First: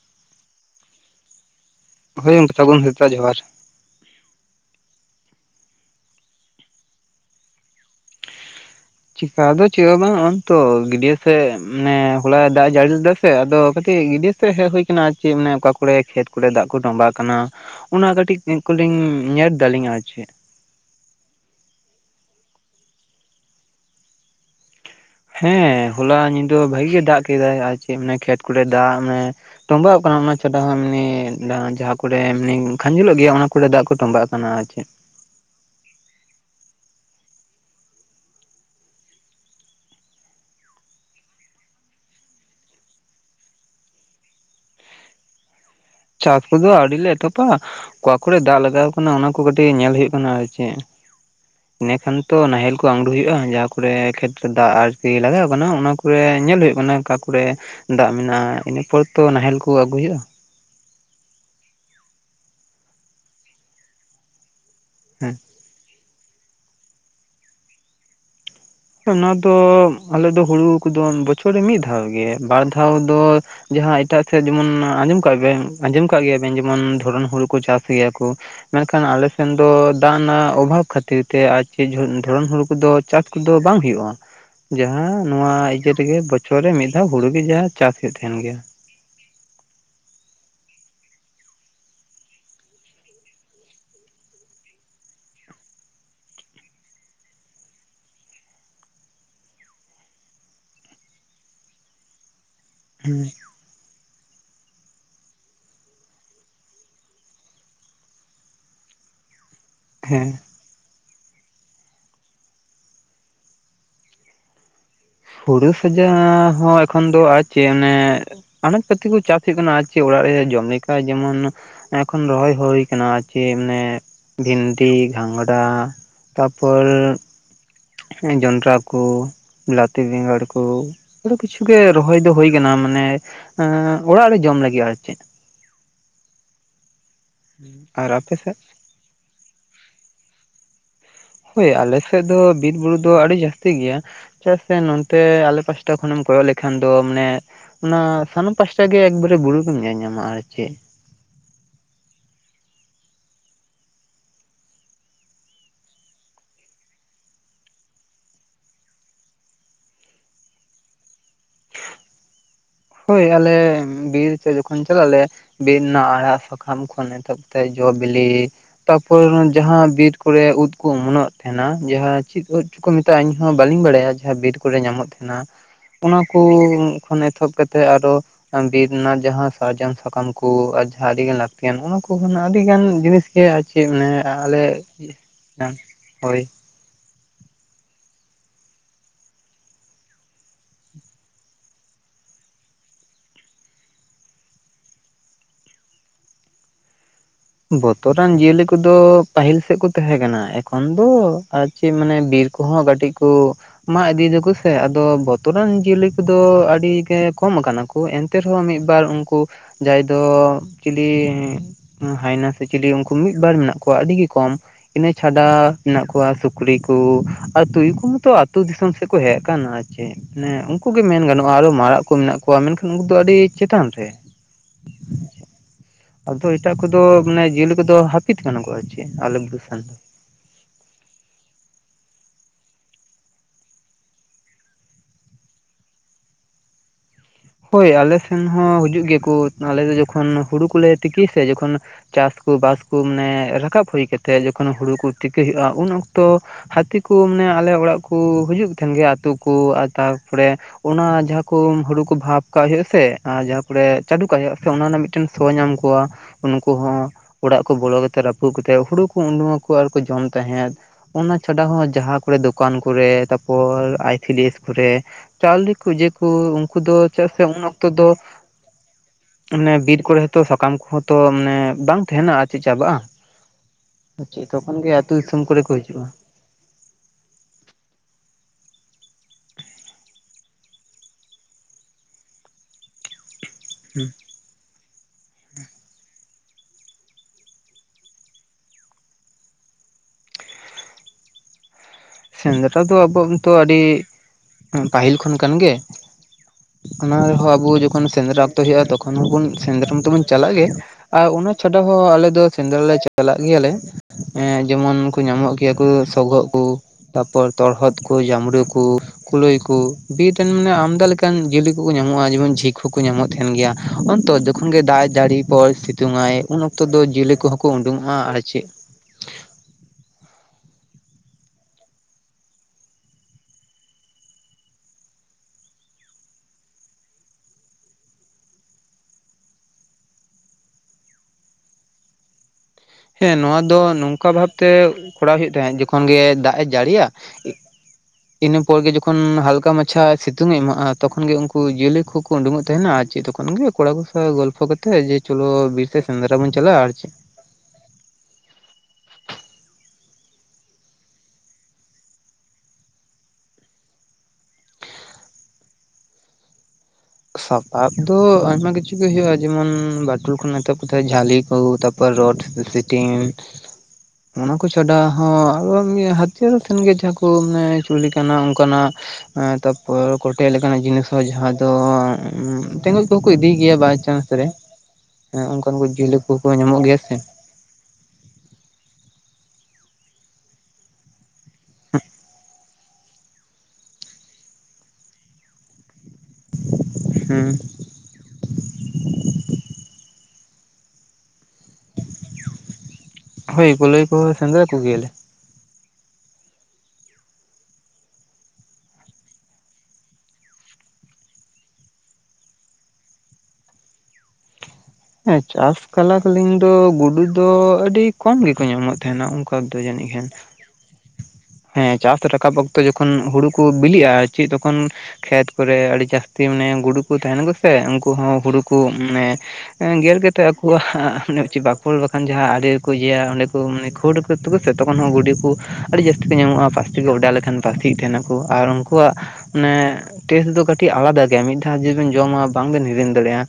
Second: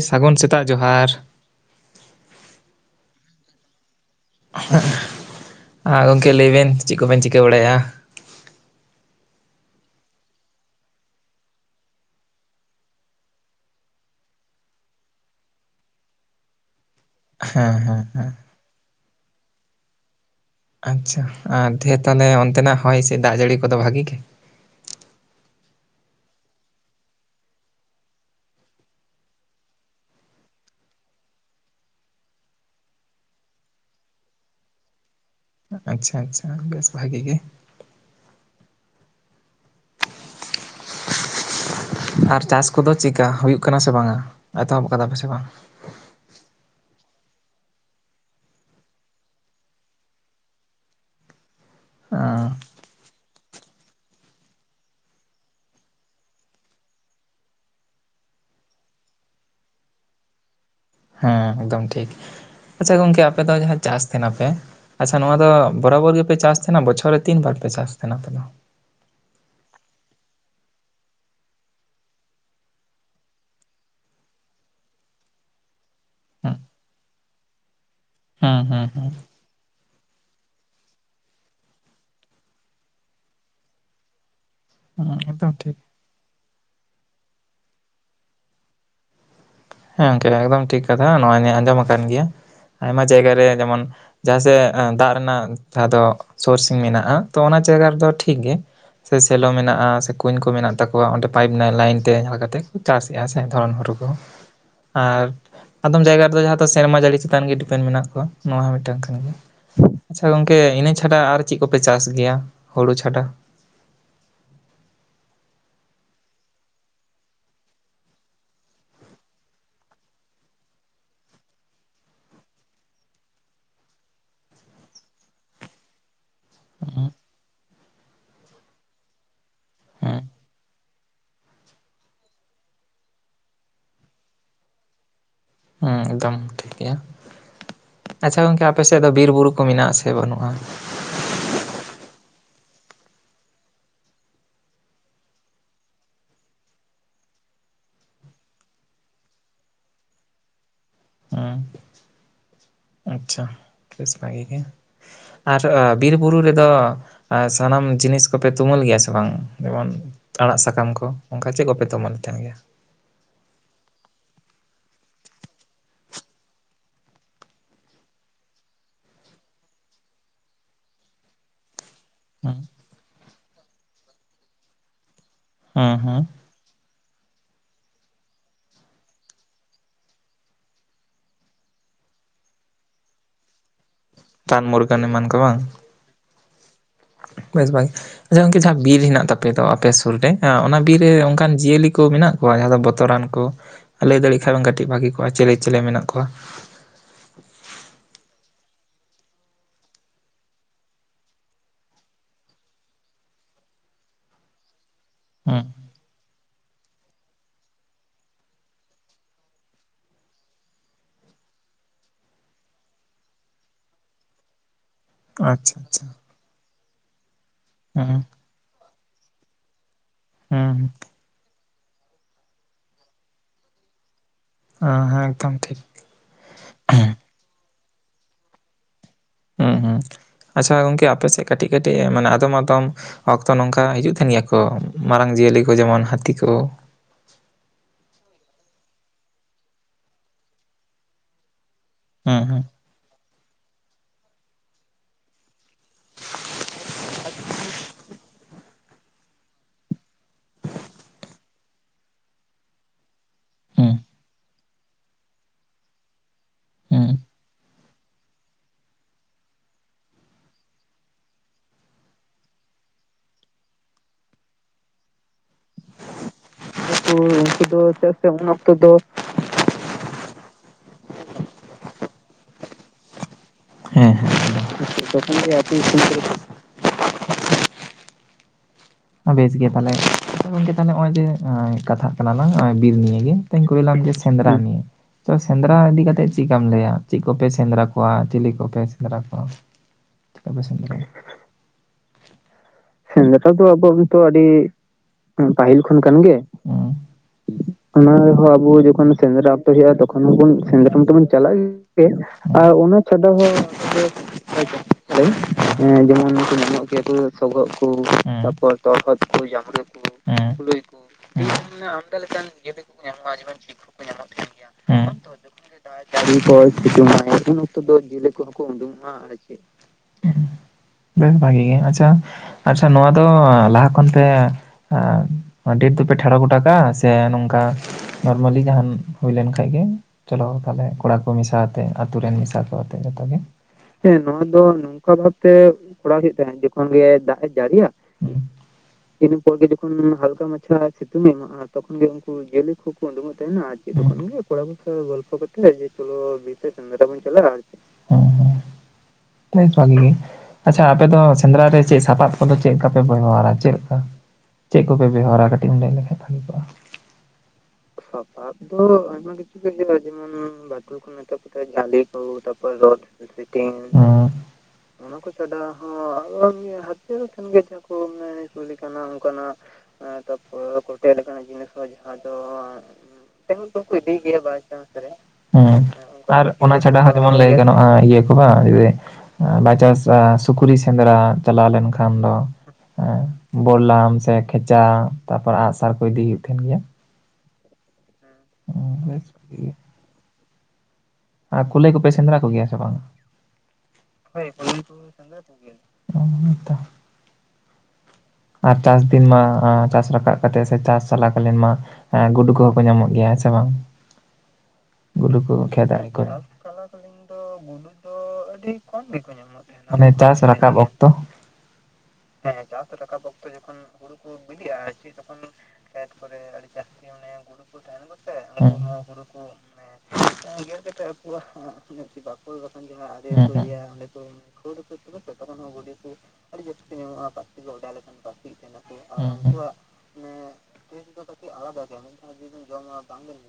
ᱥᱟᱹᱜᱩᱱ ᱥᱮᱛᱟᱜ ᱡᱚᱦᱟᱨ ᱦᱳᱭ ᱜᱚᱢᱠᱮ ᱥᱟᱹᱜᱩᱱ ᱥᱮᱛᱟᱜ ᱡᱚᱦᱟᱨ ᱜᱚᱢᱠᱮ ᱞᱟᱹᱭ ᱵᱮᱱ ᱪᱮᱫ ᱠᱚᱵᱮᱱ ᱪᱤᱠᱟᱹ ᱵᱟᱲᱟᱭᱮᱜᱼᱟ᱾ ᱪᱮᱠᱟ ᱫᱚ ᱪᱮᱫ ᱦᱚᱸ ᱵᱟᱝ ᱱᱚᱜᱼᱚᱭ ᱛᱚ ᱜᱟᱹᱰᱭᱟᱹ ᱥᱮᱫ ᱢᱟᱱᱮ ᱦᱚᱞᱟ ᱫᱟᱜ ᱮ ᱡᱟᱹᱲᱤ ᱞᱮᱫᱟ ᱥᱮ ᱟᱫᱚ ᱠᱟᱹᱴᱤᱡ ᱜᱟᱹᱰ ᱛᱮ ᱦᱮᱡ ᱦᱳᱭ ᱟᱠᱟᱱ ᱪᱮ ᱢᱟᱱᱮ ᱚᱠᱟ ᱠᱚᱨᱮ ᱠᱷᱮᱛ ᱠᱚᱨᱮ ᱫᱟᱜ ᱠᱚ ᱛᱚᱢᱵᱟ ᱠᱟᱱᱟ ᱚᱱᱟ ᱠᱟᱹᱴᱤᱡ ᱠᱚᱞᱤᱧ ᱧᱮᱞ ᱫᱟᱞᱤᱧ ᱟᱨ ᱪᱮᱫ ᱟᱪᱪᱷᱟ ᱟᱨ ᱛᱟᱦᱞᱮ ᱚᱱᱛᱮᱱᱟᱜ ᱦᱚᱭ ᱡᱤᱣᱤᱫ ᱫᱟᱜ ᱡᱟᱹᱲᱤ ᱠᱚᱫᱚ ᱵᱷᱟᱜᱤ ᱜᱮ ᱦᱮᱸ ᱦᱚᱞᱟ ᱧᱤᱫᱟᱹ ᱵᱷᱟᱜᱤ ᱜᱮ ᱫᱟᱜ ᱠᱮᱫᱟᱭ ᱟᱨ ᱪᱮ ᱠᱷᱮᱛ ᱠᱚᱨᱮ ᱫᱟᱜᱢᱮ ᱛᱚᱢᱵᱟ ᱠᱟᱱᱟ ᱚᱱᱟ ᱪᱷᱟᱰᱟ ᱦᱚᱸ ᱮᱢᱱᱤ ᱡᱟᱦᱟᱸ ᱠᱚᱨᱮ ᱮᱢᱱᱤ ᱠᱷᱟᱸᱡᱩᱞᱟᱹᱜ ᱜᱮᱭᱟ ᱚᱱᱟ ᱠᱚᱨᱮ ᱫᱟᱜ ᱠᱚ ᱛᱚᱢᱵᱟ ᱠᱟᱱᱟ ᱟᱨ ᱪᱮᱫ ᱟᱪᱪᱷᱟ ᱟᱪᱪᱷᱟ ᱵᱮᱥ ᱵᱷᱟᱜᱮ ᱜᱮ᱾ ᱟᱨ ᱪᱟᱥ ᱠᱚᱫᱚ ᱪᱮᱫᱮᱠᱟ ᱦᱩᱭᱩᱜ ᱠᱟᱱᱟ ᱥᱮ ᱵᱟᱝᱟ ᱮᱛᱚᱦᱚᱵ ᱠᱟᱫᱟ ᱯᱮ ᱥᱮ ᱵᱟᱝ? ᱪᱟᱥ ᱠᱚᱫᱚ ᱟᱣᱨᱤ ᱞᱮ ᱮᱛᱚᱦᱚᱵ ᱟ ᱚᱠᱟ ᱠᱚᱨᱮ ᱫᱟᱜ ᱞᱟᱜᱟᱣ ᱠᱟᱱᱟ ᱚᱱᱟ ᱠᱚ ᱠᱟᱹᱴᱤᱡ ᱧᱮᱞ ᱦᱩᱭᱩᱜ ᱠᱟᱱᱟ ᱟᱨ ᱪᱮ ᱤᱸᱱᱟᱹ ᱠᱷᱟᱱ ᱛᱚ ᱚᱸ ᱱᱟᱦᱮᱞ ᱠᱚ ᱟᱝᱲᱳ ᱦᱩᱭᱩᱜᱼᱟ ᱡᱟᱦᱟᱸ ᱛᱟᱯᱚᱨᱮ ᱠᱷᱮᱛᱨᱮ ᱫᱟᱜ ᱟᱨᱠᱤ ᱞᱟᱜᱟᱣ ᱠᱟᱱᱟ ᱚᱱᱟ ᱠᱚᱜᱮ ᱧᱮᱞ ᱦᱳᱭᱳᱜ ᱠᱟᱱᱟ ᱚᱠᱟ ᱠᱚᱨᱮ ᱫᱟᱜ ᱢᱮᱱᱟᱜᱼᱟ ᱤᱱᱟᱹ ᱯᱚᱨ ᱛᱚ ᱱᱟᱦᱮᱞ ᱠᱚ ᱟᱹᱜᱩ ᱦᱩᱭᱩᱜᱼᱟ᱾ ᱦᱮᱸ ᱮᱠᱫᱚᱢ ᱴᱷᱤᱠ ᱟᱪᱪᱷᱟ ᱜᱚᱝᱠᱮ ᱟᱯᱮ ᱫᱚ ᱡᱟᱦᱟᱸ ᱪᱟᱥ ᱛᱟᱸᱦᱮᱱ ᱟᱯᱮ ᱟᱪᱪᱷᱟ ᱱᱚᱣᱟ ᱦᱮᱸ ᱫᱚ ᱵᱚᱨᱟᱵᱚᱨ ᱜᱮᱯᱮ ᱪᱟᱥ ᱛᱟᱦᱮᱱᱟ ᱵᱚᱪᱷᱚᱨ ᱨᱮ ᱛᱤᱱ ᱵᱟᱨ ᱯᱮ ᱪᱟᱥ ᱛᱟᱦᱮᱱᱟ ᱟᱯᱮ ᱫᱚ? ᱚᱱᱟ ᱫᱚ ᱟᱞᱮ ᱫᱚ ᱦᱩᱲᱩ ᱠᱚᱫᱚ ᱵᱚᱪᱷᱚᱨ ᱨᱮ ᱢᱤᱫ ᱫᱷᱟᱣ ᱜᱮ ᱵᱟᱨ ᱫᱷᱟᱣ ᱫᱚ ᱡᱟᱦᱟᱸ ᱮᱴᱟᱜ ᱥᱮᱫ ᱡᱮᱢᱚᱱ ᱟᱸᱡᱚᱢ ᱠᱟᱜ ᱵᱮᱱ ᱟᱸᱡᱚᱢ ᱠᱟᱜ ᱜᱮᱭᱟ ᱵᱮᱱ ᱦᱩᱸ ᱡᱮᱢᱚᱱ ᱫᱷᱚᱨᱚᱱ ᱦᱩᱲᱩ ᱠᱚ ᱪᱟᱥ ᱜᱮᱭᱟ ᱠᱚ ᱦᱩᱸ ᱦᱩᱸ ᱢᱮᱱᱠᱷᱟᱱ ᱦᱩᱸ ᱟᱞᱮ ᱮᱱ ᱫᱚ ᱫᱟᱜ ᱨᱮᱱᱟᱜ ᱚᱵᱷᱟᱵᱽ ᱠᱷᱟᱹᱛᱤᱨ ᱛᱮ ᱟᱨ ᱪᱮᱫ ᱫᱷᱚᱨᱚᱱ ᱦᱩᱲᱩ ᱠᱚᱫᱚ ᱪᱟᱥ ᱫᱚ ᱵᱟᱝ ᱦᱩᱭᱩᱜᱼᱟ ᱡᱟᱦᱟᱸ ᱮᱠᱫᱚᱢ ᱱᱚᱣᱟ ᱴᱷᱤᱠ ᱤᱭᱟᱹ ᱜᱮ ᱵᱚᱪᱷᱚᱨ ᱨᱮ ᱢᱤᱫᱷᱟᱣ ᱦᱩᱲᱩ ᱜᱮ ᱡᱟᱦᱟᱸ ᱪᱟᱥ ᱦᱳᱭᱳᱜ ᱛᱟᱦᱮᱱ ᱜᱮᱭᱟ᱾ ᱦᱮᱸ ᱜᱚᱝᱠᱮ ᱮᱠᱫᱚᱢ ᱴᱷᱤᱠ ᱠᱟᱛᱷᱟ ᱱᱚ ᱟᱸᱡᱚᱢ ᱟᱠᱟᱱ ᱜᱮᱭᱟ ᱟᱭᱢᱟ ᱡᱟᱭᱜᱟ ᱨᱮ ᱡᱮᱢᱚᱱ ᱡᱟᱦᱟᱸ ᱥᱮ ᱫᱟᱜ ᱨᱮᱱᱟᱜ ᱡᱟᱦᱟᱸ ᱫᱚ ᱥᱳᱨᱥᱤᱝ ᱢᱮᱱᱟᱜᱼᱟ ᱛᱚ ᱚᱱᱟ ᱡᱟᱭᱜᱟ ᱨᱮᱫᱚ ᱴᱷᱤᱠ ᱜᱮ᱾ ᱥᱮ ᱥᱮᱞᱚ ᱢᱮᱱᱟᱜᱼᱟ ᱥᱮ ᱠᱩᱧ ᱠᱚ ᱢᱮᱱᱟᱜ ᱛᱟᱠᱚᱣᱟ ᱚᱸᱰᱮ ᱯᱟᱭᱤᱯ ᱞᱟᱭᱤᱱ ᱛᱮ ᱧᱮᱞ ᱠᱟᱛᱮᱜ ᱦᱮᱸ ᱪᱟᱥᱮᱜᱼᱟ ᱥᱮ ᱫᱷᱚᱨᱚᱱ ᱦᱩᱲᱩ ᱠᱚ ᱟᱨ ᱟᱫᱚᱢ ᱡᱟᱭᱜᱟ ᱨᱮᱫᱚ ᱡᱟᱦᱟᱸ ᱫᱚ ᱥᱮᱨᱢᱟ ᱡᱟᱹᱲᱤ ᱪᱮᱛᱟᱱ ᱜᱮ ᱰᱤᱯᱮᱱᱰ ᱢᱮᱱᱟᱜ ᱠᱚᱣᱟ ᱱᱚᱣᱟ ᱦᱚᱸ ᱢᱤᱫᱴᱟᱱ ᱠᱟᱱ ᱜᱮᱭᱟ᱾ ᱦᱮᱸ ᱟᱪᱪᱷᱟ ᱜᱚᱝᱠᱮ ᱤᱱᱟᱹ ᱪᱷᱟᱰᱟ ᱟᱨ ᱪᱮᱫ ᱠᱚᱯᱮ ᱪᱟᱥ ᱜᱮᱭᱟ ᱦᱳᱲᱳ ᱪᱷᱟᱰᱟ ᱦᱩᱲᱩ ᱥᱟᱡᱟ ᱦᱚᱸ ᱮᱠᱷᱚᱱ ᱫᱚ ᱟᱨ ᱪᱮᱫ ᱚᱱᱮ ᱟᱱᱟᱡ ᱯᱟᱹᱛᱤ ᱠᱚ ᱪᱟᱥ ᱦᱩᱭᱩᱜ ᱠᱟᱱᱟ ᱟᱨ ᱪᱮ ᱚᱲᱟᱜ ᱨᱮ ᱡᱚᱢ ᱞᱮᱠᱟ ᱡᱮᱢᱚᱱ ᱮᱠᱷᱚᱱ ᱨᱚᱦᱚᱭ ᱦᱳᱭ ᱠᱟᱱᱟ ᱟᱨ ᱪᱮ ᱢᱟᱱᱮ ᱵᱷᱤᱱᱰᱤ ᱜᱷᱟᱝᱜᱽᱨᱟ ᱛᱟᱯᱚᱨ ᱦᱩᱸ ᱡᱚᱸᱱᱰᱨᱟ ᱠᱩ ᱵᱤᱞᱟᱛᱤ ᱦᱩᱸ ᱵᱮᱸᱜᱟᱲ ᱠᱩ ᱟᱰᱤ ᱠᱤᱪᱷᱩ ᱜᱮ ᱨᱚᱦᱚᱭ ᱫᱚ ᱦᱳᱭ ᱠᱟᱱᱟ ᱢᱟᱱᱮ ᱚᱲᱟᱜ ᱨᱮ ᱡᱚᱢ ᱞᱟᱹᱜᱤᱫ ᱟᱨ ᱪᱮᱫ ᱦᱩᱸ ᱮᱠᱫᱚᱢ ᱴᱷᱤᱠ ᱜᱮᱭᱟ ᱟᱪᱪᱷᱟ ᱜᱚᱝᱠᱮ ᱟᱯᱮ ᱥᱮᱫ ᱫᱚ ᱵᱤᱨ ᱵᱩᱨᱩ ᱠᱚ ᱢᱮᱱᱟᱜᱼᱟ ᱥᱮ ᱵᱟᱹᱱᱩᱜᱼᱟ ᱦᱳᱭ ᱟᱞᱮᱥᱮᱫ ᱫᱚ ᱵᱤᱨ ᱵᱩᱨᱩ ᱫᱚ ᱟᱹᱰᱤ ᱡᱟᱹᱥᱛᱤ ᱜᱮᱭᱟ ᱪᱮᱫᱟᱜ ᱥᱮ ᱱᱚᱛᱮ ᱟᱞᱮ ᱯᱟᱥᱴᱟ ᱠᱷᱚᱱᱮᱢ ᱠᱚᱭᱚᱜ ᱞᱮᱠᱷᱟᱱ ᱫᱚ ᱢᱟᱱᱮ ᱚᱱᱟ ᱥᱟᱱᱟᱢ ᱯᱟᱥᱴᱟ ᱜᱮ ᱮᱠᱵᱟᱨᱮ ᱵᱩᱨᱩ ᱜᱮᱢ ᱧᱮᱞ ᱧᱟᱢᱟ ᱟᱨ ᱪᱮ ᱦᱩᱸ ᱟᱪᱪᱷᱟ ᱵᱮᱥ ᱵᱷᱟᱜᱮ ᱜᱮ ᱟᱨ ᱵᱤᱨ ᱵᱩᱨᱩ ᱨᱮᱫᱚ ᱟᱨ ᱥᱟᱱᱟᱢ ᱡᱤᱱᱤᱥ ᱠᱚᱯᱮ ᱛᱩᱢᱟᱹᱞ ᱜᱮᱭᱟ ᱥᱮ ᱵᱟᱝ ᱡᱮᱢᱚᱱ ᱟᱲᱟᱜ ᱥᱟᱠᱟᱢ ᱠᱚ ᱚᱱᱠᱟ ᱪᱮᱫ ᱠᱚᱯᱮ ᱛᱩᱢᱟᱹᱞᱮᱫ ᱛᱟᱦᱮᱱ ᱜᱮᱭᱟ ᱦᱳᱭ ᱟᱞᱮ ᱵᱤᱨ ᱛᱮ ᱡᱚᱠᱷᱚᱱ ᱪᱟᱞᱟᱜ ᱟᱞᱮ ᱵᱤᱨ ᱨᱮᱱᱟᱜ ᱟᱲᱟᱜ ᱥᱟᱠᱟᱢ ᱠᱷᱚᱱ ᱮᱛᱚᱦᱚᱵ ᱠᱟᱛᱮ ᱡᱚ ᱵᱮᱞᱮ ᱛᱟᱯᱚᱨ ᱡᱟᱦᱟᱸ ᱵᱤᱨ ᱠᱚᱨᱮ ᱩᱫ ᱠᱚ ᱚᱢᱚᱱᱚᱜ ᱛᱟᱦᱮᱱᱟ ᱡᱟᱦᱟᱸ ᱪᱮᱫ ᱦᱩᱸ ᱩᱫ ᱪᱚᱠᱚ ᱢᱮᱛᱟᱜᱼᱟ ᱟᱞᱤᱧ ᱦᱚ ᱵᱟᱹᱞᱤᱧ ᱵᱟᱲᱟᱭᱟ ᱡᱟᱦᱟᱸ ᱵᱤᱨ ᱠᱚᱨᱮ ᱧᱟᱢᱚᱜ ᱛᱟᱦᱮᱱᱟ ᱦᱩᱸ ᱚᱱᱟ ᱦᱩᱸ ᱠᱚ ᱠᱷᱚᱱ ᱮᱛᱚᱦᱚᱵ ᱠᱟᱛᱮ ᱟᱨᱚ ᱵᱤᱨ ᱨᱮᱱᱟᱜ ᱡᱟᱦᱟᱸ ᱥᱟᱨᱡᱚᱢ ᱥᱟᱠᱟᱢ ᱠᱚ ᱟᱨ ᱡᱟᱦᱟᱸ ᱟᱹᱰᱤᱜᱟᱱ ᱞᱟᱹᱠᱛᱤᱭᱟᱱ ᱚᱱᱟ ᱠᱚ ᱠᱷᱚᱱᱟᱜ ᱟᱹᱰᱤᱜᱟᱱ ᱡᱤᱱᱤᱥ ᱪᱮ ᱟᱨ ᱪᱮᱫ ᱢᱟᱱᱮ ᱟᱞᱮ ᱨᱟᱱ ᱢᱩᱨᱜᱟᱹᱱ ᱮᱢᱟᱱ ᱠᱚ ᱵᱟᱝ ᱦᱳᱭ ᱵᱮᱥ ᱵᱟᱭ ᱟᱪᱪᱷᱟ ᱜᱚᱝᱠᱮ ᱡᱟᱦᱟᱸ ᱵᱤᱨ ᱦᱮᱱᱟᱜ ᱛᱟᱯᱮ ᱫᱚ ᱟᱯᱮ ᱥᱩᱨ ᱨᱮ ᱦᱮᱸ ᱚᱱᱟ ᱵᱤᱨ ᱨᱮ ᱚᱱᱠᱟᱱ ᱡᱤᱭᱟᱹᱞᱤ ᱠᱚ ᱢᱮᱱᱟᱜ ᱠᱚᱣᱟ ᱡᱟᱦᱟᱸ ᱫᱚ ᱵᱚᱛᱚᱨᱟᱱ ᱠᱚ ᱞᱟᱹᱭ ᱫᱟᱲᱮᱭᱟᱜ ᱠᱷᱟᱱ ᱵᱮᱱ ᱠᱟᱹᱴᱤᱡ ᱵᱷᱟᱹᱜᱤ ᱠᱚᱜᱼᱟ ᱪᱤᱞᱮ ᱪᱮᱞᱮ ᱢᱮᱱᱟᱜ ᱠᱚᱣᱟ ᱵᱚᱛᱚᱨᱟᱱ ᱡᱤᱭᱟᱹᱞᱤ ᱠᱚᱫᱚ ᱯᱟᱹᱦᱤᱞ ᱥᱮᱫ ᱠᱚ ᱛᱟᱦᱮᱸ ᱠᱟᱱᱟ ᱮᱠᱷᱚᱱ ᱫᱚ ᱟᱡ ᱪᱮᱫ ᱢᱟᱱᱮ ᱵᱤᱨ ᱠᱚᱦᱚᱸ ᱠᱟᱹᱴᱤᱡ ᱠᱚ ᱢᱟᱜ ᱤᱫᱤᱭ ᱫᱟᱠᱩ ᱥᱮ ᱟᱫᱚ ᱦᱩᱸ ᱵᱚᱛᱚᱨᱟᱱ ᱡᱤᱭᱟᱹᱞᱤ ᱩᱱᱠᱩ ᱫᱚ ᱟᱹᱰᱤ ᱜᱮ ᱠᱚᱢ ᱟᱠᱟᱱᱟ ᱠᱚ ᱮᱱᱛᱮ ᱨᱮᱦᱚᱸ ᱢᱤᱫ ᱵᱟᱨ ᱩᱱᱠᱩ ᱡᱟᱦᱟᱸᱭ ᱫᱚ ᱪᱤᱞᱤ ᱦᱟᱭᱱᱟ ᱥᱮ ᱪᱤᱞᱤ ᱩᱱᱠᱩ ᱢᱤᱫᱵᱟᱨ ᱢᱮᱱᱟᱜ ᱠᱚᱣᱟ ᱟᱹᱰᱤ ᱜᱮ ᱠᱚᱢ ᱤᱱᱟᱹ ᱪᱷᱟᱰᱟ ᱟᱪᱪᱷᱟ ᱟᱪᱪᱷᱟ ᱢᱮᱱᱟᱜ ᱠᱚᱣᱟ ᱥᱩᱠ ᱼᱼ ᱥᱤᱠᱨᱤ ᱠᱚ ᱟᱨ ᱛᱩᱭᱩ ᱠᱚ ᱦᱩᱸ ᱢᱟ ᱦᱩᱸ ᱛᱚ ᱟᱛᱳ ᱫᱤᱥᱚᱢ ᱥᱮᱫ ᱠᱚ ᱦᱮᱡ ᱟᱠᱟᱱᱟ ᱪᱮ ᱢᱟᱱᱮ ᱦᱩᱸ ᱩᱝᱠᱩ ᱜᱮ ᱢᱮᱱ ᱜᱟᱱᱚᱜᱼᱟ ᱟᱨ ᱢᱟᱨᱟᱜ ᱠᱚ ᱢᱮᱱᱟᱜ ᱠᱚᱣᱟ ᱢᱮᱱᱠᱷᱟᱱ ᱩᱱᱠᱩ ᱫᱚ ᱟᱹᱰᱤ ᱪᱮᱛᱟᱱ ᱨᱮ ᱦᱮᱸ ᱦᱮᱸ ᱮᱠᱫᱚᱢ ᱴᱷᱤᱠ ᱟᱫᱚ ᱮᱴᱟᱜ ᱠᱚᱫᱚ ᱢᱟᱱᱮ ᱡᱤᱭᱟᱹᱞᱤ ᱠᱚᱫᱚ ᱦᱟᱹᱯᱤᱫ ᱠᱟᱱᱟ ᱠᱚ ᱟᱨ ᱪᱮ ᱟᱞᱮ ᱵᱩᱨᱩ ᱦᱩᱸ ᱥᱮᱱ ᱫᱚ ᱦᱩᱸ ᱟᱪᱪᱷᱟ ᱜᱚᱝᱠᱮ ᱟᱯᱮ ᱥᱮᱫ ᱠᱟᱹᱴᱤᱡ ᱠᱟᱹᱴᱤᱡ ᱢᱟᱱᱮ ᱟᱫᱚᱢ ᱟᱫᱚᱢ ᱚᱠᱛᱚ ᱱᱚᱝᱠᱟ ᱦᱤᱡᱩᱜ ᱛᱟᱦᱮᱱ ᱜᱮᱭᱟ ᱠᱚ ᱢᱟᱨᱟᱝ ᱡᱤᱭᱟᱹᱞᱤ ᱠᱚ ᱡᱮᱢᱚᱱ ᱦᱟᱹᱛᱤ ᱠᱚ ᱦᱳᱭ ᱟᱞᱮ ᱥᱮᱱ ᱦᱚᱸ ᱦᱤᱡᱩᱜ ᱜᱮᱭᱟᱠᱚ ᱟᱞᱮ ᱫᱚ ᱡᱚᱠᱷᱚᱱ ᱦᱩᱲᱩ ᱠᱚᱞᱮ ᱛᱤᱠᱤᱭᱟᱥᱮ ᱡᱚᱠᱷᱚᱱ ᱪᱟᱥ ᱦᱩᱸ ᱠᱚ ᱦᱩᱸ ᱵᱟᱥ ᱠᱚ ᱢᱟᱱᱮ ᱨᱟᱠᱟᱵ ᱦᱩᱭ ᱠᱟᱛᱮᱜ ᱡᱚᱠᱷᱚᱱ ᱦᱩᱲᱩ ᱠᱚ ᱛᱤᱠᱤ ᱦᱩᱭᱩᱜᱼᱟ ᱩᱱ ᱚᱠᱛᱚ ᱦᱟᱹᱛᱤ ᱠᱚ ᱢᱟᱱᱮ ᱟᱞᱮ ᱚᱲᱟᱜ ᱠᱩ ᱦᱤᱡᱩᱜ ᱛᱟᱦᱮᱱ ᱜᱮᱭᱟ ᱟᱹᱛᱩ ᱠᱚ ᱛᱟᱨᱯᱚᱨᱮ ᱚᱱᱟ ᱡᱟᱦᱟᱸᱠᱩ ᱦᱩᱲᱩ ᱵᱷᱟᱵᱽ ᱠᱟᱜ ᱦᱩᱭᱩᱜᱼᱟ ᱥᱮ ᱟᱨ ᱡᱟᱦᱟᱸ ᱦᱩᱸ ᱠᱚᱨᱮ ᱪᱟᱰᱩ ᱠᱟᱜ ᱦᱩᱭᱜᱼᱟ ᱥᱮ ᱚᱱᱟ ᱨᱮᱱᱟᱜ ᱢᱤᱫᱴᱮᱱ ᱥᱚ ᱧᱟᱢ ᱠᱚᱣᱟ ᱩᱱᱠᱩ ᱦᱚᱸ ᱦᱩᱸ ᱚᱲᱟᱜ ᱠᱚ ᱵᱚᱞᱚ ᱠᱟᱛᱮᱜ ᱨᱟᱹᱯᱩᱫᱠᱟᱛᱮᱫ ᱦᱩᱲᱩ ᱠᱚ ᱩᱰᱩᱝ ᱟᱠᱚ ᱟᱨᱠᱚ ᱡᱚᱢ ᱛᱟᱦᱮᱸᱫ ᱚᱱᱟ ᱪᱷᱟᱰᱟ ᱦᱚᱸ ᱡᱟᱦᱟᱸ ᱠᱚᱨᱮ ᱫᱚᱠᱟᱱ ᱠᱚᱨᱮ ᱛᱟᱯᱚᱨ ᱟᱭᱥᱤ ᱰᱮᱥ ᱠᱚᱨᱮ ᱪᱟᱣᱞᱮ ᱠᱚ ᱤᱭᱟᱹ ᱠᱚ ᱩᱱᱠᱩ ᱫᱚ ᱪᱮᱫᱟᱜ ᱥᱮ ᱩᱱ ᱚᱠᱛᱚ ᱫᱚ ᱚᱱᱮ ᱵᱤᱨ ᱠᱚᱨᱮ ᱦᱚᱸᱛᱚ ᱥᱟᱠᱟᱢ ᱠᱚᱦᱚᱸ ᱛᱚ ᱢᱟᱱᱮ ᱵᱟᱝ ᱛᱟᱦᱮᱱᱟ ᱟᱨ ᱪᱮᱫ ᱪᱟᱵᱟᱜᱼᱟ ᱦᱮᱸ ᱟᱨ ᱪᱮᱫ ᱛᱚᱠᱷᱚᱱ ᱜᱮ ᱟᱹᱛᱩ ᱫᱤᱥᱚᱢ ᱠᱚᱨᱮ ᱠᱚ ᱦᱤᱡᱩᱜᱼᱟ ᱵᱮᱥ ᱜᱤ ᱛᱟᱦᱚᱞᱮ ᱟᱫᱚ ᱜᱚᱝᱠᱮ ᱛᱟᱦᱚᱞᱮ ᱱᱚᱜᱼᱚᱭ ᱡᱮ ᱠᱟᱛᱷᱟᱜ ᱠᱟᱱᱟᱞᱟᱝ ᱱᱚᱜᱚᱭ ᱵᱤᱨ ᱱᱤᱭᱮ ᱜᱮ ᱠᱩᱞᱟᱢ ᱡᱮ ᱥᱮᱸᱫᱽᱨᱟ ᱱᱤᱭᱮ ᱛᱚ ᱥᱮᱸᱫᱽᱨᱟ ᱤᱫᱤ ᱠᱟᱛᱮᱫ ᱪᱮᱠᱟᱢ ᱞᱟᱹᱭᱟ ᱪᱮᱫ ᱠᱚᱯᱮ ᱥᱮᱸᱫᱽᱨᱟ ᱠᱚᱣᱟ ᱪᱤᱞᱤ ᱠᱚᱯᱮ ᱥᱮᱸᱫᱽᱨᱟ ᱠᱚᱣᱟ ᱛᱚᱵᱮ ᱥᱮᱸᱫᱽᱨᱟ ᱜᱮ ᱥᱮᱸᱫᱽᱨᱟ ᱫᱚ ᱟᱵᱚᱣᱟᱜ ᱥᱮᱸᱫᱽᱨᱟ ᱢᱚᱛᱚ ᱫᱚ ᱟᱹᱰᱤ ᱟᱵᱚᱣᱟᱜ ᱜᱤᱛᱚ ᱟᱹᱰᱤ ᱯᱟᱹᱦᱤᱞ ᱠᱷᱚᱱ ᱠᱟᱱ ᱜᱮ ᱯᱟᱹᱦᱤᱞ ᱠᱷᱚᱱ ᱠᱟᱱ ᱜᱮ ᱚᱱᱟ ᱨᱮᱦᱚᱸ ᱟᱵᱚ ᱡᱚᱠᱷᱚᱱ ᱥᱮᱸᱫᱽᱨᱟ ᱚᱱᱟᱦᱚᱸ ᱚᱠᱛᱚ ᱟᱵᱚ ᱦᱩᱭᱩᱜᱼᱟ ᱡᱚᱠᱷᱚᱱ ᱛᱚᱠᱷᱚᱱ ᱦᱚᱸᱵᱚᱱ ᱥᱮᱸᱫᱽᱨᱟ ᱛᱮ ᱦᱩᱭᱩᱜᱼᱟ ᱢᱚᱛᱚ ᱛᱚᱠᱷᱚᱱ ᱵᱚᱱ ᱦᱚᱸᱵᱚᱱ ᱪᱟᱞᱟᱜ ᱜᱮ ᱥᱮᱸᱫᱽᱨᱟ ᱚᱱᱛᱮ ᱵᱚᱱ ᱟᱨ ᱚᱱᱟ ᱪᱟᱞᱟᱜ ᱪᱷᱟᱰᱟ ᱦᱚᱸ ᱟᱞᱮ ᱫᱚ [inaudible] ᱟᱨ ᱥᱮᱸᱫᱽᱨᱟ ᱞᱮ ᱚᱱᱟ ᱪᱷᱟᱰᱟ ᱪᱟᱞᱟᱜ ᱦᱚᱸ ᱜᱮᱭᱟᱞᱮ ᱮᱸ ᱡᱮᱢᱚᱱ ᱠᱚ [inaudible] ᱧᱟᱢᱚᱜ ᱜᱮᱭᱟ ᱦᱮᱸ ᱠᱚ ᱡᱮᱢᱚᱱ ᱥᱚᱜᱚᱜ ᱱᱚᱛᱮ ᱧᱟᱢᱚᱜ ᱜᱮᱭᱟ ᱠᱚ ᱛᱟᱯᱚᱨ ᱥᱚᱜᱚᱜ ᱠᱩ ᱛᱚᱨᱦᱚᱫ ᱠᱚ ᱡᱟᱢᱲᱩ ᱛᱟᱯᱚᱨ ᱠᱚ ᱛᱦᱚᱫ ᱠᱚ ᱠᱩᱞᱟᱹᱭ ᱡᱟᱢᱲᱩ ᱠᱚ ᱵᱤᱨ ᱨᱮᱱ ᱢᱟᱱᱮ ᱠᱩᱞᱟᱹᱭ ᱠᱚ ᱟᱢᱫᱟ ᱞᱮᱠᱟᱱ ᱡᱤᱭᱟᱹᱞᱤ ᱢᱟᱱᱮ ᱠᱚᱠᱚ ᱟᱢᱫᱟ ᱧᱟᱢᱚᱜᱼᱟ ᱞᱮᱠᱟᱱ ᱡᱮᱢᱚᱱ ᱡᱷᱤᱠ ᱦᱚᱸᱠᱚ ᱧᱟᱢᱚᱜ ᱧᱟᱢᱚᱜᱼᱟ ᱛᱟᱦᱮᱱ ᱡᱮᱢᱚᱱ ᱜᱮᱭᱟ [unintelligible] ᱠᱚ ᱧᱟᱢᱚᱜ ᱚᱱᱛᱚ ᱛᱟᱦᱮᱱ ᱜᱮᱭᱟ ᱡᱚᱠᱷᱚᱱ ᱜᱮ [unintelligible] ᱫᱟᱜ ᱡᱟᱹᱲᱤ ᱯᱚᱨ ᱫᱟᱜ ᱥᱤᱛᱩᱝ ᱡᱟᱹᱲᱤ ᱟᱭ ᱠᱚ ᱩᱱ ᱚᱠᱛᱚ ᱫᱚ ᱥᱤᱛᱩᱝᱼᱟᱭ ᱡᱤᱭᱟᱹᱞᱤ ᱠᱚᱦᱚᱸ ᱩᱱ ᱠᱚ ᱚᱠᱛᱚ ᱫᱚ ᱡᱮᱞᱮ ᱩᱰᱩᱝᱚᱜᱼᱟ ᱟᱨ ᱠᱚᱦᱚᱸ ᱠᱚ ᱪᱮᱫ ᱩᱰᱩᱝᱚᱜᱼᱟ ᱟᱨ ᱪᱮᱫ ᱵᱮᱱ ᱵᱷᱟᱜᱮ ᱜᱮ ᱟᱪᱪᱷᱟ ᱟᱪᱪᱷᱟ ᱱᱚᱣᱟ ᱫᱚ ᱞᱟᱦᱟ ᱠᱷᱚᱱ ᱛᱮ ᱟᱸ ᱰᱮᱴ ᱫᱚᱯᱮ ᱴᱷᱟᱲᱚ ᱜᱚᱴᱟ ᱠᱟᱜ-ᱟ? ᱥᱮ ᱱᱚᱝᱠᱟ ᱱᱚᱨᱢᱟᱞᱤ ᱡᱟᱸᱦᱟᱱ ᱦᱩᱭᱞᱱ ᱠᱷᱟᱡ ᱜᱮ ᱪᱚᱞᱚ ᱛᱟᱞᱦᱮ ᱠᱚᱲᱟ ᱠᱚ ᱢᱤᱫ ᱥᱟᱣ ᱛᱮ ᱟᱛᱳᱨᱮᱱ ᱢᱤᱥᱟ ᱠᱚ ᱛᱮ ᱡᱷᱚᱛᱚ ᱜᱮ, ᱦᱮᱸ ᱱᱚᱣᱟ ᱫᱚ ᱮ ᱱᱚᱝᱠᱟ ᱱᱚᱣᱟ ᱫᱚ ᱵᱷᱟᱵᱛᱮ ᱱᱚᱝᱠᱟ ᱠᱚᱨᱟᱣ ᱦᱩᱭᱩᱜ ᱵᱷᱟᱵᱛᱮ ᱛᱟᱦᱮᱸᱫ ᱡᱚᱠᱷᱚᱱ ᱠᱚᱨᱟᱣ ᱦᱩᱭᱩᱜ ᱜᱮ ᱫᱟᱜ ᱛᱟᱸᱦᱮᱱ ᱮ ᱡᱚᱠᱷᱚᱱ ᱡᱟᱹᱲᱤᱭᱟ ᱜᱮ ᱫᱟᱜᱽ-ᱮ ᱡᱟᱹᱰᱤᱭᱟᱹ ᱤᱱᱟᱹ ᱯᱚᱨ ᱜᱮ ᱤᱱ ᱡᱚᱠᱷᱚᱱ ᱚᱠᱛᱚ ᱜᱮ ᱦᱟᱞᱠᱟ ᱢᱟᱪᱷᱟ ᱡᱚᱠᱷᱚᱱ ᱦᱟᱞᱠᱟ ᱥᱤᱛᱩᱝ ᱮ ᱢᱟᱪᱷᱟ ᱮᱢᱟᱜᱼᱟ ᱛᱚᱠᱷᱚᱱ ᱥᱤᱛᱩᱝ ᱮ ᱜᱮ ᱮᱢᱟᱜᱼᱟ ᱩᱱᱠᱩ ᱛᱚᱱ ᱡᱤᱭᱟᱹᱞᱤ ᱜᱮ ᱠᱚᱠᱚ ᱡᱤᱭᱟ. ᱩᱰᱩᱠᱚᱜ ᱞᱤ ᱛᱟᱦᱮᱱᱟ ᱟᱨ ᱠᱩᱠᱩ ᱪᱮᱫ ᱩᱰᱳᱝᱚᱜ ᱛᱚᱠᱷᱚᱱ ᱛᱟᱦᱮᱱᱟ ᱜᱮ ᱟᱨ ᱪᱮᱫ ᱠᱚᱲᱟ [unintelligible] ᱠᱚ ᱠᱟᱱ ᱥᱟᱶ ᱜᱮ ᱠᱚᱲᱟ ᱜᱚᱞᱯᱷᱚ ᱠᱚ ᱠᱟᱛᱮ ᱥᱟᱶ ᱡᱮ ᱜᱚᱞᱯᱚ ᱠᱟᱛᱮ ᱪᱚᱞᱚ ᱡᱮ ᱵᱤᱨ ᱥᱮᱫ ᱥᱮᱸᱫᱽᱨᱟ ᱪᱚᱞᱚ ᱵᱚᱱ ᱵᱤᱨ ᱛᱮ ᱪᱟᱞᱟᱜᱼᱟ ᱟᱨ ᱪᱮᱫ ᱥᱮᱫᱽᱨᱟ ᱵᱚᱱ ᱪᱟᱞᱟᱜᱼᱟ ᱟᱨ ᱦᱩᱸ ᱦᱩᱸ ᱵᱮᱥ ᱵᱦᱟᱜᱮ ᱜᱮ ᱟᱪᱪᱷᱟ ᱟᱯᱮ ᱫᱚ ᱥᱮᱸᱫᱽᱨᱟ ᱨᱮ ᱪᱮ ᱥᱟᱯᱟᱵ ᱟᱠᱚᱫᱚ ᱫᱚ ᱪᱮᱫ ᱠᱟ ᱞᱮ ᱯᱮ ᱵᱮᱣᱦᱟᱨᱟ ᱪᱮᱫ ᱞᱮᱠᱟ ᱪᱮᱫ ᱠᱚᱯᱮ ᱵᱮᱣᱦᱟᱨᱟ ᱠᱟᱹᱴᱤᱡ ᱮᱢ ᱞᱟᱹᱭ ᱞᱮᱠᱷᱟ ᱵᱷᱟᱹᱜᱤ ᱠᱚᱜᱼᱟ ᱥᱟᱯᱟᱵ ᱫᱚ ᱥᱟᱯᱟᱵ ᱟᱭᱢᱟ ᱠᱤᱪᱷᱩ ᱜᱮ ᱫᱚ ᱟᱭᱢᱟ ᱦᱩᱭᱩᱜᱼᱟ ᱠᱤᱪᱷᱩ ᱜᱮ ᱧᱮᱞ- ᱟᱭ ᱡᱮᱢᱚᱱ ᱵᱟᱴᱩᱞ ᱠᱷᱚᱱ ᱮᱛᱚᱦᱚᱵ ᱵᱟᱴᱩᱞ ᱠᱟᱛᱮ ᱠᱷᱚᱱ ᱮᱛᱚᱦᱚᱵ ᱡᱷᱟᱹᱞᱤ ᱠᱟᱛ ᱼᱼ ᱛᱮ ᱠᱚ ᱡᱟᱞᱮ ᱛᱟᱯᱚᱨ ᱠᱚ ᱨᱚᱰ ᱛᱟᱯᱚᱨ ᱨᱰ ᱥᱮ ᱥᱤᱴᱤᱝ ᱥᱤᱴᱤᱝ ᱚᱱᱟ ᱠᱚ ᱪᱷᱟᱰᱟ ᱚᱱᱟ ᱠᱚ ᱦᱚᱸ ᱪᱷᱟᱰᱟ ᱟᱨᱚ ᱦᱚᱸ ᱦᱟᱹᱛᱭᱟᱹᱨ ᱱᱤᱭᱟᱹ ᱥᱮᱱ ᱜᱮ ᱡᱟᱦᱟᱸ ᱦᱟᱛᱮᱞ ᱠᱚ ᱠᱷᱟᱱ ᱜᱮ ᱢᱟᱱᱮ ᱡᱷᱚᱛᱚ ᱪᱩᱞᱤ ᱠᱟᱱᱟ ᱚᱱᱠᱟᱱᱟᱜ ᱛᱟᱯᱚᱨ ᱠᱚᱴᱮᱡ ᱞᱮᱠᱟᱱᱟᱜ ᱡᱤᱱᱤᱥ ᱦᱚᱸ ᱡᱟᱦᱟᱸ ᱡᱤᱯᱩ ᱦᱮᱸ ᱫᱚ ᱥᱮ ᱵᱟ ᱡᱟᱦᱟᱸ ᱫᱚ ᱴᱮᱸᱜᱚᱡ ᱠᱚᱦᱚᱸ ᱠᱚ ᱤᱫᱤᱭ ᱥᱟᱸᱜᱤᱧ ᱜᱮᱭᱟ ᱫᱚᱠᱚ ᱵᱟᱭ ᱤᱫᱤᱭ ᱪᱟᱱᱥ ᱜᱮᱭᱟ ᱨᱮ ᱵᱟᱭᱪᱟᱸᱥ ᱨᱮ, ᱦᱮᱸ ᱚᱱᱠᱟᱱ ᱦᱩᱸ ᱠᱚ ᱡᱤᱭᱟᱹᱞᱤ ᱠᱚᱠᱚ ᱟᱨ ᱚᱱᱟ ᱧᱟᱢᱚᱜ ᱜᱮᱭᱟ ᱪᱷᱟᱰᱟ ᱦᱚᱸ ᱥᱮ ᱡᱮᱢᱚᱱ ᱞᱟᱹᱭ ᱜᱟᱱᱚᱜᱼᱟ ᱤᱭᱟᱹ ᱵᱟᱝ ᱡᱩᱫᱤ ᱵᱟᱭᱪᱟᱱᱥ ᱥᱩᱠᱨᱤ ᱥᱮᱸᱫᱽᱨᱟ ᱪᱟᱞᱟᱣ ᱞᱮᱱ ᱠᱷᱟᱱ ᱫᱚ ᱦᱮᱸ ᱵᱚᱞᱞᱟᱢ ᱥᱮ ᱠᱷᱮᱪᱟ ᱛᱟᱨᱯᱚᱨ ᱟᱸᱜᱥᱟᱨ ᱠᱚ ᱤᱫᱤ ᱦᱩᱭᱩᱜ ᱛᱟᱦᱮᱸᱱ ᱜᱮᱭᱟ ᱦᱩᱸ ᱦᱚᱸ ᱵᱮᱥ ᱜᱤ ᱟᱸ ᱠᱩᱞᱟᱹᱭ ᱠᱩᱯᱮ ᱥᱮᱸᱫᱽᱨᱟ ᱠᱚᱜᱮᱭᱟ ᱥᱮ ᱵᱟᱝ, ᱦᱳᱭ ᱠᱩᱞᱟᱹᱭ ᱠᱚ ᱦᱳᱭ ᱥᱮᱸᱫᱽᱨᱟ ᱠᱟᱹᱭ ᱠᱚᱦᱚ ᱠᱚᱜᱮᱭᱟᱞᱮ ᱥᱮᱸᱨᱟ ᱠᱚᱜᱮᱭᱟ ᱠᱚ ᱚ ᱦᱮᱸᱛᱚ ᱟᱨ ᱪᱟᱥ ᱫᱤᱱ ᱢᱟ ᱟᱸ ᱪᱟᱥ ᱨᱟᱠᱟᱜ ᱠᱟᱛᱮ ᱥᱮ ᱪᱟᱥ ᱪᱟᱞᱟ ᱠᱟᱞᱤᱱ ᱢᱟ ᱮᱸ ᱜᱩᱰᱩ ᱠᱚᱦᱚᱸ ᱠᱚ ᱧᱟᱢᱚᱜ ᱜᱮᱭᱟᱸ ᱦᱮᱸ ᱥᱮ ᱵᱟᱝ ᱮᱸ ᱜᱩᱰᱩ ᱠᱚ ᱪᱟᱥ ᱠᱷᱮᱛ ᱟᱲᱮ ᱠᱟᱞᱟ ᱠᱚᱨᱮ ᱟᱹᱞᱤᱧ ᱫᱚ ᱜᱩᱰᱩ ᱫᱚ ᱟᱹᱰᱤ ᱠᱚᱢ ᱜᱮᱠᱚ ᱧᱟᱢᱚᱜ ᱛᱦᱮᱱᱟ ᱚᱝᱠᱟ ᱫᱚ ᱡᱟᱹᱱᱤᱡ ᱢᱟᱱᱮ ᱠᱷᱟᱱ ᱪᱟᱥ ᱨᱟᱠᱟᱵ ᱚᱠᱛᱚ ᱦᱮᱸ ᱪᱟᱥ ᱨᱟᱠᱟᱵ ᱚᱠᱛᱚ ᱡᱚᱠᱷᱚᱱ ᱦᱩᱲᱩ ᱠᱚ ᱵᱤᱞᱤᱜᱼᱟ ᱪᱤᱜ ᱛᱚᱠᱷᱚᱱ ᱠᱷᱮᱛ ᱠᱚᱨᱮ ᱟᱹᱰᱤ ᱡᱟᱹᱥᱛᱤ ᱢᱟᱱᱮ ᱜᱩᱲᱩ ᱠᱚ ᱛᱟᱦᱮᱱᱟᱠᱩ ᱥᱮ ᱩᱝᱠᱩ ᱦᱚᱸ ᱦᱩᱲᱩ ᱠᱚ ᱢᱟᱱᱮ ᱜᱮᱨ ᱠᱟᱛᱮᱜ ᱟᱠᱚᱣᱟᱜ ᱢᱚᱱᱮ ᱪᱤ ᱵᱟᱠᱷᱳᱞ ᱵᱟᱠᱷᱟᱱ ᱡᱟᱸᱦ ᱟᱲᱮ ᱨᱮ ᱠᱚ ᱤᱭᱟᱹᱭᱟ ᱚᱸᱰᱮ ᱠᱚ ᱢᱟᱱᱮ ᱠᱷᱳᱲᱟᱠᱩ ᱛᱚᱵᱮ ᱥᱮᱛᱚ ᱠᱷᱚᱱ ᱦᱚᱸ ᱜᱩᱰᱤ ᱠᱚ ᱟᱹᱰᱤ ᱡᱟᱹᱥᱛᱤ ᱠᱚ ᱧᱟᱢᱚᱜᱼᱟ ᱯᱟᱹᱥᱛᱤ ᱠᱚ ᱚᱰᱟᱣ ᱞᱮᱠᱷᱟᱱ ᱯᱟᱹᱥᱤᱜ ᱛᱮᱦᱮᱱᱟ ᱠᱚ ᱟᱨ ᱩᱱᱠᱩ ᱠᱚᱣᱟᱜ ᱢᱟᱱᱮ ᱴᱮᱥᱴ ᱫᱚ ᱠᱟᱹᱴᱤᱡ ᱟᱞᱟᱫᱟ ᱜᱮᱭᱟ ᱢᱤᱫ ᱫᱷᱟᱣ ᱡᱩᱫᱤ ᱵᱤᱱ ᱡᱚᱢᱟ ᱵᱟᱝᱵᱮᱱ ᱦᱤᱲᱤᱧ ᱫᱟᱲᱤᱜᱼᱟ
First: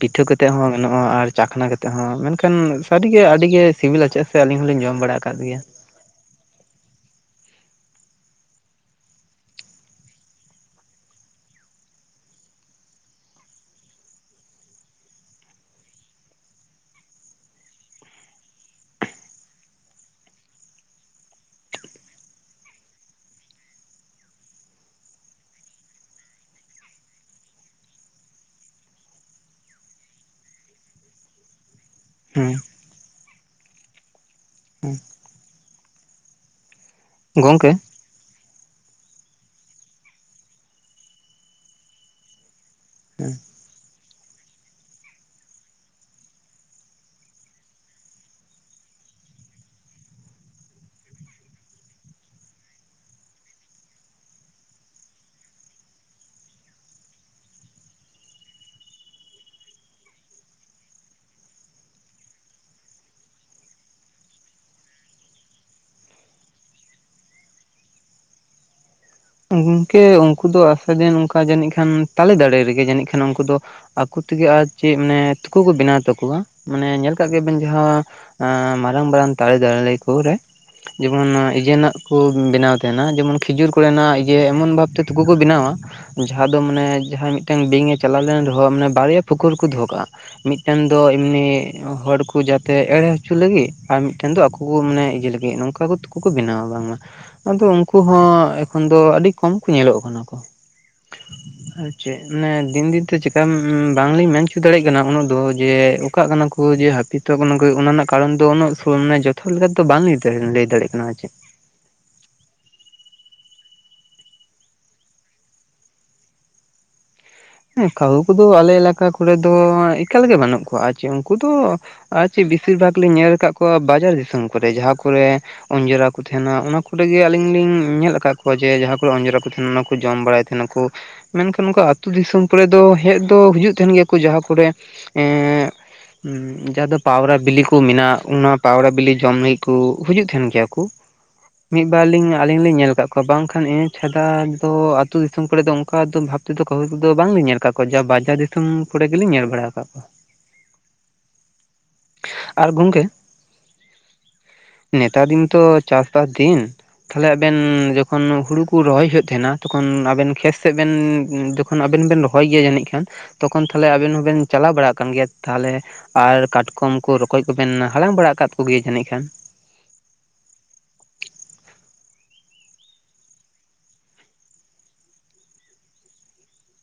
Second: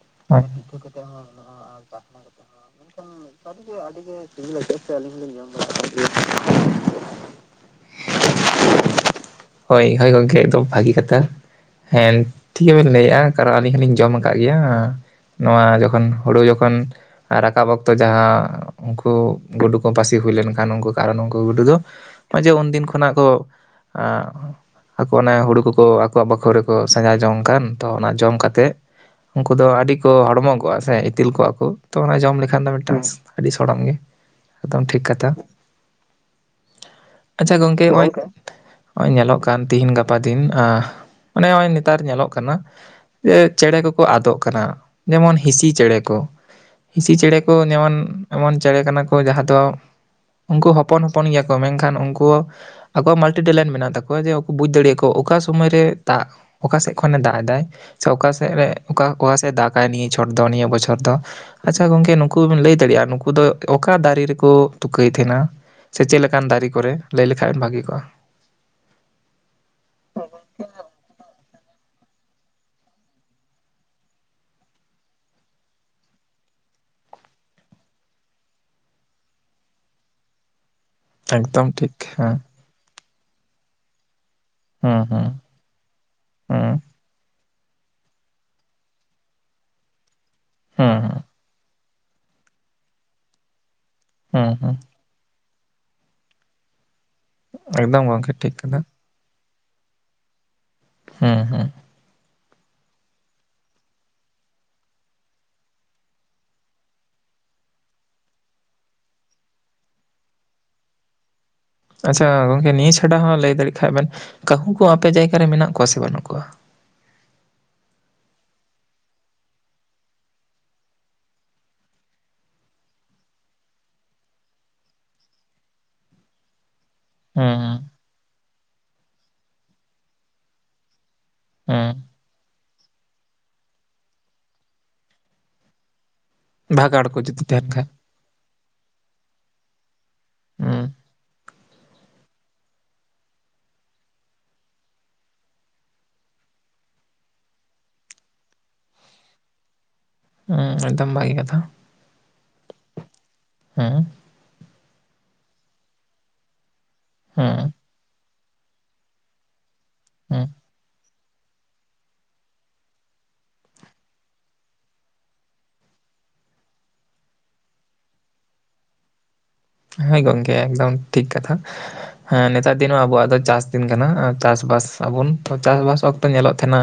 ᱯᱤᱴᱷᱟᱹ ᱠᱟᱛᱮ ᱦᱚᱸ ᱜᱚᱜᱼᱟ ᱟᱨ ᱪᱟᱠᱷᱱᱟ ᱠᱟᱛᱮ ᱦᱚᱸ ᱢᱮᱱᱠᱷᱟᱱ ᱥᱟᱹᱨᱤᱜᱮ ᱟᱹᱰᱤ ᱜᱮ ᱥᱤᱵᱤᱞᱟ ᱪᱮᱫ ᱥᱮ ᱟᱹᱞᱤᱧ ᱦᱚᱞᱤᱧ ᱡᱚᱢ ᱵᱟᱲᱟ ᱠᱟᱫ ᱜᱮᱭᱟ [inaudible] ᱡ [unintelligible] ᱦᱳᱭ ᱦᱳᱭ ᱜᱚᱝᱠᱮ ᱮᱠᱫᱚᱢ ᱵᱷᱟᱹᱜᱤ ᱠᱟᱛᱷᱟ ᱦᱮᱸ ᱴᱷᱤᱠ ᱜᱮᱵᱮᱱ ᱞᱟᱹᱭᱮᱜᱼᱟ, ᱠᱟᱨᱚᱱ ᱟᱹᱞᱤᱧ ᱦᱚᱞᱤᱧ ᱡᱚᱢ ᱠᱟᱜ ᱜᱮᱭᱟ ᱱᱚᱣᱟ ᱡᱚᱠᱷᱚᱱ ᱦᱳᱲᱳ ᱡᱚᱠᱷᱚᱱ ᱨᱟᱠᱟᱵ ᱚᱠᱛᱚ ᱡᱟᱸᱦᱟ ᱩᱱᱠᱩ ᱜᱩᱰᱩ ᱠᱚ ᱯᱟᱹᱥᱤ ᱦᱩᱭ ᱞᱮᱱᱠᱷᱟᱱ ᱱᱠᱝᱠᱩ ᱛᱚ ᱟᱨᱚ ᱩᱱᱠᱩ ᱜᱩᱰᱩ ᱫᱚ ᱚᱸᱭᱡᱮ ᱩᱱᱫᱤᱱ ᱠᱷᱚᱱᱟᱜ ᱠᱚ ᱟᱸ ᱟᱠᱚ ᱚᱱᱮ ᱦᱳᱲᱩ ᱠᱚᱠᱚ ᱟᱠᱚᱣᱟᱜ ᱵᱟᱠᱷᱳ ᱨᱮᱠᱚ ᱥᱟᱡᱟ ᱡᱚᱝ ᱠᱟᱱ ᱛᱚ ᱚᱱᱟ ᱡᱚᱢ ᱠᱟᱛᱮ ᱩᱝᱠᱩ ᱫᱚ ᱟᱹᱰᱤ ᱠᱚ ᱦᱚᱲᱢᱚ ᱠᱚᱜ-ᱟ ᱥᱮ ᱤᱛᱤᱞ ᱠᱚ ᱚ ᱛᱚ ᱚᱱᱟ ᱡᱚᱢ ᱦᱮᱸ ᱞᱮᱠᱷᱟᱱ ᱫᱚ ᱢᱤᱫᱴᱟᱱ ᱟᱹᱰᱤ ᱥᱚᱲᱚᱢ ᱜᱮ, ᱮᱠᱫᱚᱢ ᱦᱮᱸ ᱴᱷᱤᱠ ᱠᱟᱛᱷᱟ ᱟᱪᱪᱷᱟ ᱜᱚᱝᱠᱮ ᱜᱚᱝᱠ ᱦᱮᱸ ᱦᱟᱸᱭ ᱦᱚᱸᱜᱼᱚᱭ ᱧᱮᱞᱚᱜ ᱠᱟᱱ ᱛᱤᱦᱤᱧ ᱜᱟᱯᱟ ᱫᱤᱱ ᱢᱟᱱᱮ ᱱᱚᱜᱼᱚᱸᱚᱭ ᱱᱮᱛᱟᱨ ᱧᱮᱞᱚᱜ ᱠᱟᱱᱟ ᱪᱮᱬᱮ ᱠᱚᱠᱚ ᱟᱫᱚᱜ ᱠᱟᱱᱟ ᱡᱮᱢᱚᱱ ᱦᱤᱸᱤᱥᱤ ᱪᱮᱬᱮ ᱠᱚ ᱦᱤᱥᱤ ᱪᱮᱬᱮ ᱠᱚ ᱡᱮᱢᱚᱱ ᱮᱢᱚᱱ ᱪᱮᱬᱮ ᱠᱟᱱᱟ ᱠᱚ ᱡᱟᱦᱟᱸ ᱫᱚ ᱩᱝᱠᱩ ᱦᱚᱯᱚᱱ ᱦᱚᱯᱚᱱ ᱜᱮᱭᱟ ᱠᱚ ᱢᱮᱝᱠᱷᱟᱱ ᱩᱝᱠᱩ ᱟᱠᱚᱣᱟᱜ ᱢᱟᱞᱴᱤ ᱴᱮᱞᱮᱱᱴ ᱢᱮᱱᱟᱜ ᱛᱟᱠᱚᱣᱟ ᱡᱮ ᱟᱠᱩ ᱵᱩᱡᱽ ᱫᱟᱲᱤᱜ-ᱟ ᱠᱚ ᱚᱠᱟ ᱥᱩᱢᱟᱹᱭ ᱨᱮ ᱫᱟᱜᱽ ᱚᱠᱟ ᱥᱮᱫ ᱠᱷᱚᱱᱮ ᱫᱟᱜ ᱫᱟᱭ ᱾ ᱥᱮ ᱚᱠᱟ ᱥᱮᱫ ᱨᱮ ᱚᱠᱟ ᱚᱠᱟ ᱥᱮᱫ ᱮ ᱫᱟᱜᱟᱭ ᱱᱤᱭᱟᱹ ᱪᱷᱚᱴ ᱫᱚ ᱱᱤᱭᱟᱹ ᱵᱚᱪᱷᱚᱨ ᱫᱚ ᱟᱪᱪᱷᱟ ᱜᱚᱝᱠᱮ ᱱᱩᱠᱩ ᱵᱤᱱ ᱞᱟᱹᱭ ᱫᱟᱲᱮᱭᱟᱜᱼᱟ ᱱᱩᱠᱩ ᱫᱚ ᱚᱠᱟ ᱫᱟᱨᱮ ᱨᱮᱠᱚ ᱛᱩᱠᱟᱹᱭ ᱛᱟᱦᱮᱱᱟ? ᱥᱮ ᱪᱮᱫ ᱞᱮᱠᱟᱱ ᱫᱟᱨᱮ ᱠᱚᱨᱮ ᱞᱟᱹᱭ ᱞᱮᱠᱷᱟᱡ ᱮᱢ ᱵᱷᱟᱹᱜᱤ ᱠᱚᱜᱼᱟ ᱾ ᱜᱚᱝᱠᱮ ᱩᱱᱠᱩ ᱫᱚ ᱟᱥᱟ ᱡᱤᱱ ᱚᱱᱠᱟ ᱡᱟᱹᱱᱤᱡ ᱠᱷᱟᱱ ᱛᱟᱞᱮ ᱫᱟᱲᱮ ᱨᱮᱜᱮ ᱡᱟᱹᱱᱤᱡ ᱠᱷᱟᱱ ᱩᱱᱠᱩ ᱫᱚ ᱾ ᱟᱠᱚ ᱛᱮᱜᱮ ᱟᱨ ᱪᱮᱫ ᱢᱟᱱᱮ ᱛᱤᱠ ᱠᱚ ᱵᱮᱱᱟᱣ ᱛᱟᱠᱚᱣᱟ ᱾ ᱢᱟᱱᱮ ᱧᱮᱞ ᱠᱟᱜ ᱜᱮᱭᱟᱵᱮᱱ ᱡᱟᱦᱟᱸᱻ ᱢᱟᱨᱟᱝ ᱢᱟᱨᱟᱝ ᱛᱟᱞᱮ ᱫᱟᱲᱤ ᱠᱚ ᱨᱮ ᱡᱮᱢᱚ ᱤᱭᱟᱹ ᱮᱠᱫᱚᱢ ᱴᱷᱤᱠ ᱨᱮᱱᱟᱜ ᱠᱚ ᱦᱮᱸ ᱵᱮᱱᱟᱣ ᱛᱟᱦᱮᱱᱟ ᱡᱮᱢᱚᱱ ᱠᱷᱤᱡᱩᱨ ᱠᱚᱨᱮᱱᱟᱜ ᱡᱮ ᱮᱢᱚᱱ ᱦᱩᱸ ᱵᱷᱟᱵᱛᱮ ᱛᱩᱠᱟᱹ ᱦᱩᱸ ᱠᱚ ᱵᱮᱱᱟᱣᱟ ᱡᱟᱦᱟᱸ ᱫᱚ ᱦᱩᱸ ᱢᱟᱱᱮ ᱡᱟᱦᱟᱸᱭ ᱢᱤᱫᱴᱟᱝ ᱵᱤᱝ ᱮ ᱪᱟᱞᱟᱣ ᱞᱮᱱ ᱨᱮᱦᱚᱸ ᱢᱟᱱᱮ ᱵᱟᱨᱭᱟ ᱯᱷᱩᱠᱩᱨ ᱠᱚ ᱫᱚᱦᱚ ᱠᱟᱜᱼᱟ, ᱢᱤᱫᱴᱮᱱ ᱦᱩᱸ ᱫᱚ ᱮᱢᱱᱤ ᱦᱚᱲᱠᱩ ᱡᱟᱛᱮ ᱮᱲᱮ ᱦᱚᱪᱚ ᱞᱟᱹᱜᱤᱫ ᱟᱨ ᱢᱤᱫᱴᱮᱱ ᱫᱚ ᱦᱩᱸ ᱦᱩᱸ ᱟᱠᱚ ᱢᱟᱱᱮ ᱤᱭᱟᱹ ᱞᱟᱹᱜᱤᱫ ᱾ ᱱᱚᱝᱠᱟ ᱠᱚ ᱛᱩᱠᱟᱹ ᱵᱮᱱᱟᱣᱟ ᱵᱟᱝᱢᱟ ᱾ ᱟᱫᱚ ᱩᱱᱠᱩ ᱮᱠᱫᱚᱢ ᱜᱚᱝᱠᱮ ᱴᱷᱤᱠ ᱦᱚᱸᱻ ᱠᱟᱛᱷᱟ ᱟᱹᱰᱤ ᱠᱚᱢ ᱠᱚ ᱧᱮᱞᱚᱜ ᱠᱟᱱᱟ ᱠᱚ ᱦᱩᱸ ᱦᱩᱸ ᱾ ᱪᱮᱫ ᱢᱮ ᱫᱤᱱ ᱫᱤᱱᱛᱮ ᱪᱮᱠᱟ ᱵᱟᱝᱞᱤᱧ ᱢᱮᱱ ᱚᱪᱚ ᱫᱟᱲᱮᱭᱟᱜ ᱠᱟᱱᱟ ᱩᱱᱟᱹᱜ ᱫᱚ ᱡᱮ ᱚᱠᱟᱜ ᱠᱟᱱᱟ ᱠᱚ ᱡᱮ ᱦᱟᱹᱯᱤᱫ ᱛᱚ ᱚᱱᱟ ᱨᱮᱱᱟᱜ ᱠᱟᱨᱚᱱ ᱫᱚ ᱩᱱᱟᱹᱜ ᱡᱚᱛᱚ ᱞᱮᱠᱟ ᱫᱚ ᱵᱟᱝ ᱞᱟᱹᱭ ᱫᱟᱲᱮᱭᱟᱜ ᱠᱟᱱᱟ ᱟᱨ ᱪᱮᱫ ᱟᱪᱪᱷᱟ ᱜᱚᱝᱠᱮ ᱱᱤᱭᱟᱹ ᱪᱷᱟᱰᱟ ᱦᱚᱸ ᱞᱟᱹᱭ ᱫᱟᱲᱮᱜ ᱠᱷᱟᱱᱡ ᱵᱮᱱ, ᱠᱟᱹᱦᱩ ᱠᱚ ᱟᱯᱮ ᱡᱟᱭᱜᱟ ᱨᱮ ᱢᱮᱱᱟᱜ ᱠᱚᱣᱟ ᱥᱮ ᱵᱟᱹᱱᱩᱜ ᱠᱚᱣᱟ? ᱦᱮᱸ ᱠᱟᱹᱦᱩ ᱠᱚᱫᱚ ᱟᱞᱮ ᱮᱞᱟᱠᱟ ᱠᱚᱨᱮ ᱫᱚ ᱮᱠᱟᱞᱜᱮ ᱵᱟᱹᱱᱩᱜ ᱠᱚᱣᱟ ᱾ ᱡᱮ ᱩᱱᱠᱩ ᱫᱚ ᱟᱨ ᱪᱮᱫ ᱵᱮᱥᱤᱨ ᱵᱷᱟᱜᱽ ᱞᱤᱧ ᱧᱮᱞ ᱟᱠᱟᱫ ᱠᱚᱣᱟ ᱵᱟᱡᱟᱨ ᱫᱤᱥᱚᱢ ᱠᱚᱨᱮ ᱾ ᱡᱟᱦᱟᱸ ᱠᱚᱨᱮ ᱚᱸᱡᱚᱲᱨᱟ ᱠᱚ ᱛᱟᱦᱮᱱᱟ ᱚᱱᱟ ᱠᱚ ᱠᱚ ᱨᱮᱜᱮ ᱟᱹᱞᱤᱧ ᱞᱤᱧ ᱦᱩᱸ ᱧᱮᱞ ᱟᱠᱟᱫ ᱠᱚᱣᱟ ᱾ ᱚᱮ ᱡᱟᱦᱟᱸ ᱠᱚᱨᱮ ᱚᱸᱡᱨᱟ ᱠᱚ ᱛᱟᱦᱮᱸᱱᱟ ᱚᱱᱟᱠᱩ ᱡᱚᱢ ᱵᱟᱲᱟᱭ ᱛᱟᱦᱮᱱᱟ ᱠᱚ ᱾ ᱢᱮᱱᱠᱷᱟᱱ ᱱᱚᱱᱠᱟ ᱦᱩᱸ ᱟᱹᱛᱩ ᱫᱤᱥᱚᱢ ᱠᱚᱨᱮ ᱫᱚ ᱦᱮᱡ ᱫᱚ ᱦᱤᱡᱩᱜ ᱛᱟᱦᱮᱱ ᱜᱮᱭᱟ ᱠᱚ ᱡᱟᱦᱟᱸ ᱠᱚᱨᱮ ᱡᱟᱦᱟᱸ ᱫᱚ ᱵᱷᱟᱜᱟᱲ ᱠᱚ ᱯᱟᱣᱨᱟ ᱡᱩᱫᱤ ᱵᱤᱞᱤ ᱛᱟᱦᱮᱱ ᱠᱚ ᱠᱷᱟᱡ ᱢᱮᱱᱟᱜᱼᱟ, ᱚᱱᱟ ᱯᱟᱣᱨᱟ ᱵᱤᱞᱤ ᱡᱚᱢ ᱞᱟᱹᱜᱤᱫ ᱠᱚ ᱦᱤᱡᱩᱜ ᱛᱟᱦᱮᱱ ᱜᱮᱭᱟ ᱠᱚ ᱦᱩᱸ ᱢᱤᱫᱵᱟᱨ ᱞᱤᱧ ᱟᱹᱞᱤᱧ ᱞᱤᱧ ᱧᱮᱞ ᱟᱠᱟᱫ ᱠᱚᱣᱟ ᱵᱟᱝᱠᱷᱟᱱ ᱤᱱᱟᱹ ᱪᱷᱟᱰᱟ ᱫᱚ ᱟᱛᱳ ᱫᱤᱥᱚᱢ ᱠᱚᱨᱮ ᱫᱚ ᱚᱱᱠᱟ ᱵᱷᱟᱵ ᱛᱮᱫᱚ ᱠᱟᱹᱦᱩ ᱠᱚ ᱫᱚ ᱵᱟᱝᱞᱤᱧ ᱧᱮᱞ ᱟᱠᱟᱫ ᱠᱚᱣᱟ ᱾ ᱡᱟ ᱵᱟᱡᱟᱨ ᱫᱤᱥᱚᱢ ᱠᱚᱨᱮ ᱜᱮᱞᱤᱧ ᱧᱮᱞ ᱵᱟᱲᱟ ᱟᱠᱟᱫ ᱠᱚᱣᱟ ᱦᱩᱸ ᱮᱠᱫᱚᱢ ᱵᱷᱟᱜᱤ ᱠᱟᱛᱷᱟ ᱟᱨ ᱜᱚᱝᱠᱮ ᱦᱩᱸ ᱱᱮᱛᱟᱨ ᱫᱤᱱ ᱛᱚ ᱪᱟᱥᱵᱟᱥ ᱫᱤᱱ ᱛᱟᱞᱦᱮ ᱟᱵᱮᱱ ᱦᱩᱸ ᱡᱚᱠᱷᱚᱱ ᱦᱩᱲᱩ ᱠᱚ ᱨᱚᱦᱚᱭ ᱦᱩᱭᱩᱜ ᱛᱟᱦᱮᱸᱱᱟ ᱛᱚᱠᱷᱚᱱ ᱟᱵᱮᱱ ᱦᱩᱸ ᱠᱷᱮᱛ ᱥᱮᱫ ᱵᱮᱱ ᱛᱚᱠᱷᱚᱱ ᱟᱵᱮᱱ ᱵᱮᱱ ᱨᱚᱦᱚᱭ ᱜᱮᱭᱟ ᱡᱟᱹᱱᱤᱡ ᱠᱷᱟᱱ ᱾ ᱛᱚᱠᱷᱚᱱ ᱛᱟᱦᱮᱞᱮ ᱟᱵᱮᱱ ᱦᱚᱸᱵᱮᱱ ᱪᱟᱞᱟᱣ ᱵᱟᱲᱟᱜ ᱠᱟᱱ ᱜᱮᱭᱟ ᱛᱟᱦᱚᱞᱮ ᱟᱨ ᱠᱟᱴᱠᱚᱢ ᱠᱚ ᱨᱚᱠᱚᱡ ᱠᱚᱵᱮᱱ ᱦᱟᱞᱟᱝ ᱵᱟᱲᱟ ᱟᱠᱟᱫ ᱠᱚᱜᱮᱭᱟ ᱡᱟᱹᱱᱤᱡ ᱠᱷᱟᱱ ᱾ ᱦᱳᱭ ᱜᱚᱝᱠᱮ ᱮᱠᱫᱚᱢ ᱴᱷᱤᱠ ᱠᱟᱛᱷᱟ ᱾ ᱦᱮᱸ ᱱᱮᱛᱟᱨ ᱫᱤᱱ ᱦᱚᱸ ᱟᱵᱚᱣᱟᱜ ᱫᱚ ᱪᱟᱥᱫᱤᱱ ᱠᱟᱱᱟ ᱪᱟᱥᱵᱟᱥ ᱟᱵᱚᱱ ᱾ ᱪᱟᱥᱵᱟᱥ ᱚᱠᱛᱚ ᱧᱮᱞᱚᱜ ᱛᱟᱦᱮᱱᱟ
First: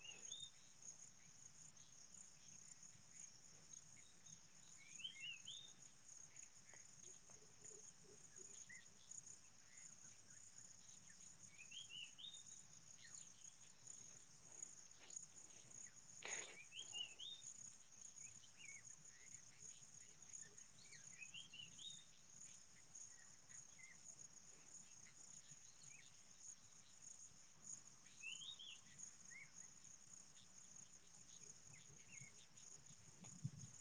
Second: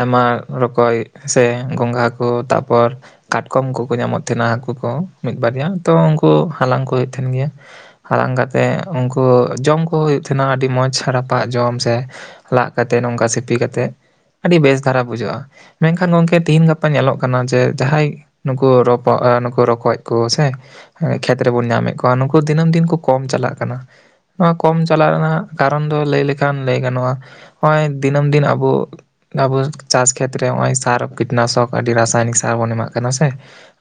ᱟᱭᱢᱟ ᱨᱚᱠᱚᱡ ᱥᱮ ᱜᱚᱝᱜᱷᱟ ᱠᱚ ᱛᱟᱯᱚᱨ ᱠᱟᱴᱠᱚᱢ ᱠᱚᱠᱚ ᱧᱟᱢᱚᱜ ᱛᱟᱦᱮᱱᱟ ᱦᱟᱹᱠᱩ ᱠᱚ ᱢᱤᱫ ᱵᱟᱨᱭᱟ ᱛᱚ ᱩᱱᱠᱩ ᱦᱟᱞᱟᱝ ᱠᱚ ᱦᱩᱭᱩᱜ ᱛᱟᱦᱮᱱ ᱜᱮᱭᱟ ᱾ ᱦᱟᱞᱟᱝ ᱠᱟᱛᱮᱜ ᱩᱱᱠᱩ ᱡᱚᱢ ᱠᱚ ᱦᱩᱭᱩᱜ ᱛᱟᱦᱮᱱᱟ ᱟᱹᱰᱤ ᱢᱚᱸᱡᱽ ᱨᱟᱯᱟᱜ ᱡᱚᱢ ᱥᱮ ᱞᱟᱜ ᱠᱟᱛᱮᱫ ᱱᱚᱝᱠᱟ ᱥᱤᱯᱤ ᱠᱟ ᱠᱟᱛᱮᱫ ᱾ ᱟᱹᱰᱤ ᱵᱮᱥ ᱫᱷᱟᱨᱟ ᱵᱩᱡᱷᱟᱹᱜ-ᱟ ᱾ ᱢᱮᱱᱠᱷᱟᱱ ᱜᱚᱝᱠᱮ ᱛᱤᱦᱮᱧ ᱜᱟᱯᱟ ᱧᱮᱞᱚᱜ ᱠᱟᱱᱟ ᱡᱮ ᱡᱟᱦᱟᱸᱭ ᱱᱩᱠᱩ ᱨᱚᱠᱚᱡ ᱠᱚ ᱥᱮ ᱠᱷᱮᱛ ᱨᱮᱵᱚᱱ ᱧᱟᱢᱮᱫ ᱠᱚᱣᱟ ᱱᱩᱠᱩ ᱫᱤᱱᱟᱹᱢ ᱫᱤᱱ ᱠᱚ ᱠᱚᱢ ᱪᱟᱞᱟᱜ ᱠᱟᱱᱟ ᱱᱚᱣᱟ ᱠᱚᱢ ᱪᱟᱞᱟᱜ ᱨᱮᱱᱟᱜ ᱠᱟᱨᱚᱱ ᱫᱚ ᱞᱟᱹᱭ ᱞᱮᱠᱷᱟᱱ ᱞᱟᱹᱭ ᱜᱟᱱᱚᱜᱼᱟ ᱱᱚᱜᱼᱚᱭ ᱫᱤᱱᱟᱹᱢ ᱫᱤᱱ ᱟᱵᱚ ᱟᱵᱚ ᱪᱟᱥ ᱠᱷᱮᱛᱨᱮ ᱱᱚᱜᱼᱚᱭ ᱥᱟᱨ ᱠᱤᱴᱱᱟᱥᱚᱠ ᱟᱹᱰᱤ ᱨᱟᱥᱟᱭᱱᱤᱠ ᱥᱟᱨ ᱵᱚᱱ ᱮᱢᱟᱜ ᱠᱟᱱᱟ ᱥᱮ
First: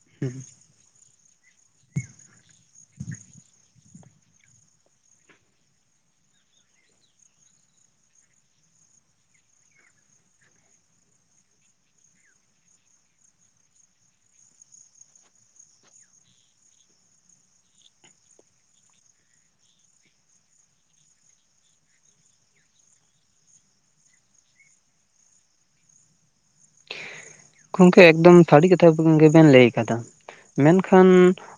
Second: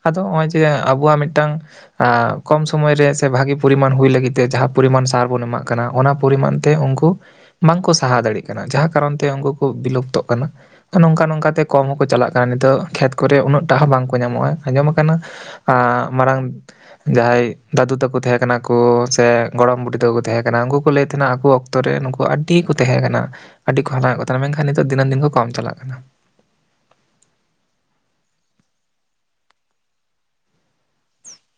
ᱟᱫᱚ ᱱᱚᱼᱚᱭ ᱡᱮ ᱟᱵᱚᱣᱟᱜ ᱢᱤᱫᱴᱟᱝ ᱠᱚᱢ ᱥᱚᱢᱚᱭ ᱨᱮ ᱥᱮ ᱵᱷᱟᱜᱤ ᱯᱚᱨᱤᱢᱟᱱ ᱦᱩᱭ ᱞᱟᱹᱜᱤᱫ ᱛᱮ, ᱡᱟᱦᱟᱸ ᱯᱚᱨᱤᱢᱟᱱ ᱥᱟᱨ ᱵᱚᱱ ᱮᱢᱟᱜ ᱠᱟᱱᱟ ᱚᱱᱟ ᱯᱚᱨᱤᱢᱟᱱ ᱛᱮ ᱩᱱᱠᱩ ᱵᱟᱝᱠᱚ ᱥᱟᱦᱟ ᱫᱟᱲᱮᱭᱟᱜ ᱠᱟᱱᱟ ᱡᱟᱦᱟᱸ ᱠᱟᱨᱚᱱ ᱛᱮ ᱩᱱᱠᱩ ᱠᱚ ᱵᱤᱞᱩᱯᱛᱚᱜ ᱠᱟᱱᱟ ᱾ ᱱᱚᱝᱠᱟ ᱱᱚᱝᱠᱟᱛᱮ ᱠᱚᱢ ᱦᱚᱸᱠᱚ ᱪᱟᱞᱟᱜ ᱠᱟᱱᱟ ᱾ ᱱᱤᱛᱚᱜ ᱠᱷᱮᱛ ᱠᱚᱨᱮ ᱩᱱᱟᱹᱜ ᱴᱟᱜ ᱦᱚᱸ ᱵᱟᱝᱠᱚ ᱧᱟᱢᱚᱜ-ᱟ ᱾ ᱟᱸᱡᱚᱢ ᱟᱠᱟᱱᱟ ᱟᱻ ᱢᱟᱨᱟᱝ ᱡᱟᱦᱟᱸᱭ ᱫᱟᱹᱫᱩ ᱛᱟᱠᱚ ᱠᱚ ᱛᱟᱦᱮᱸ ᱠᱟᱱᱟ ᱠᱚ ᱥᱮ ᱜᱚᱲᱚᱢ ᱵᱩᱰᱷᱤ ᱛᱟᱦᱮ ᱠᱟᱱᱟ ᱠᱚ ᱥᱮ ᱜᱚᱲᱚᱢ ᱵᱩᱫᱷᱤ ᱠᱚ ᱛᱟᱦᱮᱸ ᱠᱟᱱᱟ, ᱩᱱᱠᱩ ᱠᱚ ᱞᱟᱹᱭᱮᱫ ᱛᱟᱦᱮᱱᱟ ᱟᱠᱚ ᱚᱠᱛᱚ ᱨᱮ ᱱᱩᱠᱩ ᱟᱹᱰᱤ ᱠᱚ ᱛᱟᱦᱮᱸ ᱠᱟᱱᱟ ᱾ ᱟᱹᱰᱤ ᱠᱚ ᱦᱟᱞᱟᱝᱚᱜ ᱠᱚ ᱛᱟᱦᱮ ᱠᱟᱱᱟ ᱢᱮᱱᱠᱷᱟᱱ ᱱᱤᱛᱚᱜ ᱫᱤᱱᱟᱹᱢ ᱫᱤᱱ ᱠᱚᱢ ᱪᱟᱞᱟᱜ ᱠᱟᱱᱟ ᱾ ᱜᱚᱝᱠᱮ ᱮᱠᱫᱚᱢ ᱥᱟᱹᱨᱤ ᱠᱟᱛᱷᱟ ᱜᱮᱵᱮᱱ ᱞᱟᱹᱭ ᱟᱠᱟᱫᱟ ᱾ ᱢᱮᱱᱠᱷᱟᱱ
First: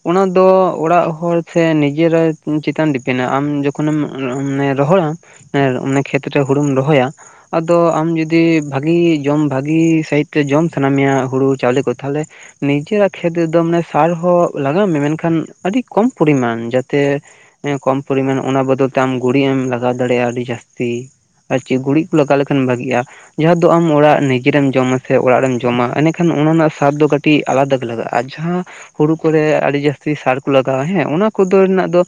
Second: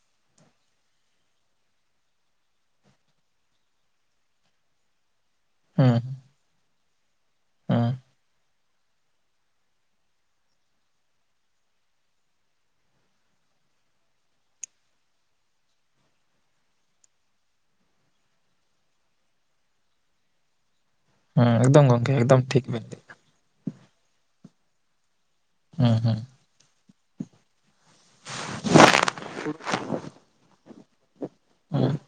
ᱚᱱᱟ ᱫᱚ ᱚᱲᱟᱜ ᱦᱚᱲ ᱥᱮ ᱱᱤᱡᱮᱨᱟᱜ ᱪᱮᱛᱟᱱ ᱰᱤᱯᱮᱱᱟ ᱟᱢ ᱡᱚᱠᱷᱚᱱᱮᱢ ᱦᱩᱸ ᱟᱱᱮ [unintelligible] ᱠᱷᱮᱛ ᱨᱮ ᱦᱩᱲᱩᱢ ᱨᱚᱦᱚᱭᱟ ᱟᱫᱚ ᱦᱩᱸ ᱟᱢ ᱡᱩᱫᱤ ᱵᱷᱟᱜᱤ ᱡᱚᱢ ᱵᱷᱟᱜᱤ ᱥᱟᱦᱤᱛᱮ ᱡᱚᱢ ᱥᱟᱱᱟᱢᱭᱟ ᱦᱩᱲᱩ ᱪᱟᱣᱞᱮ ᱠᱚ ᱛᱟᱦᱚᱞᱮ ᱱᱤᱡᱮᱨᱟᱜ ᱠᱷᱮᱛ ᱨᱮᱫᱚ ᱢᱟᱱᱮ ᱥᱟᱨ ᱦᱚᱸ ᱞᱟᱜᱟᱣ ᱢᱮ ᱢᱮᱱᱠᱷᱟᱱ ᱟᱹᱰᱤ ᱠᱚᱢ ᱯᱚᱨᱤᱢᱟᱱ ᱡᱟᱛᱮ ᱦᱮᱸ ᱠᱚᱢ ᱯᱚᱨᱤᱢᱟᱱ ᱚᱱᱟ ᱵᱚᱫᱚᱞ ᱛᱮ ᱟᱢ ᱜᱩᱩᱨᱤᱡ ᱮᱢ ᱞᱟᱜᱟᱣ ᱫᱟᱲᱮᱭᱟᱜ-ᱟ ᱟᱹᱰᱤ ᱡᱟᱹᱟᱥᱛᱤ ᱦᱩᱸ ᱦᱩᱸ ᱟᱨ ᱪᱮᱫ ᱮᱠᱫᱚᱢ ᱜᱩᱨᱤᱡ ᱜᱚᱝᱠᱮ ᱠᱚ ᱞᱟᱜᱟᱣ ᱮᱠᱫᱚᱢ ᱞᱮᱠᱷᱟᱱ ᱴᱷᱤᱠ ᱵᱮᱱ ᱞᱟᱹᱭ ᱵᱷᱟᱜᱤᱜ-ᱟ᱾ ᱠᱮᱫᱟ᱾ ᱡᱟᱦᱟᱸ ᱫᱚ ᱟᱢ ᱚᱲᱟᱜ ᱱᱤᱡᱮᱢ ᱡᱚᱢᱟ ᱥᱮ ᱚᱲᱟᱜ ᱨᱮᱢ ᱡᱚᱢᱟ ᱦᱩᱸ ᱦᱩᱸ ᱮᱱᱮᱠᱷᱟᱱ ᱚᱱᱟ ᱨᱮᱱᱟᱜ ᱥᱟᱫ ᱫᱚ ᱠᱟᱹᱴᱤᱡ ᱟᱞᱟᱫᱟ ᱞᱟᱜᱟᱜ-ᱟ᱾ ᱟᱨ ᱡᱟᱦᱟᱸ ᱦᱩᱲᱩ ᱠᱚᱨᱮ ᱟᱹᱰᱤ ᱡᱟᱹᱟᱥᱛᱤ ᱥᱟᱨ ᱠᱚ ᱞᱟᱜᱟᱣᱟ ᱦᱮᱸ ᱚᱱᱟ ᱠᱚᱫᱚ ᱨᱮᱱᱟᱜ ᱦᱩᱸ ᱫᱚ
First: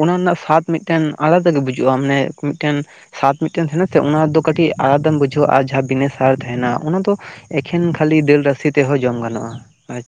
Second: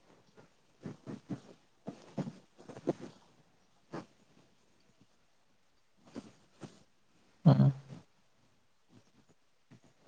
ᱚᱱᱟ ᱨᱮᱱᱟᱜ ᱥᱟᱫ ᱢᱤᱫᱴᱮᱱ ᱟᱞᱟᱫᱟ ᱜᱮ ᱵᱩᱡᱩᱜ-ᱟ ᱢᱟᱱᱮ ᱢᱤᱫᱴᱮᱱ ᱥᱟᱛ ᱢᱤᱫᱴᱮᱱ ᱛᱟᱦᱮᱱᱟ ᱥᱮ ᱚᱱᱟ ᱫᱚ ᱠᱟᱹᱴᱤᱡ ᱟᱞᱟᱫᱢ ᱵᱩᱡᱷᱟᱹᱣᱟ-ᱟ ᱟᱨ ᱡᱟᱦᱟᱸ ᱵᱤᱱᱟᱹ ᱥᱟᱨ ᱛᱟᱦᱮᱱᱟ ᱚᱱᱟ ᱫᱚ᱾ ᱦᱩᱸ ᱮᱠᱷᱮᱱ ᱠᱷᱟᱹᱞᱤ ᱫᱟᱹᱞ ᱨᱟᱥᱮ ᱛᱮᱦᱚᱸ ᱡᱚᱢ ᱜᱟᱱᱚᱜ-ᱟ᱾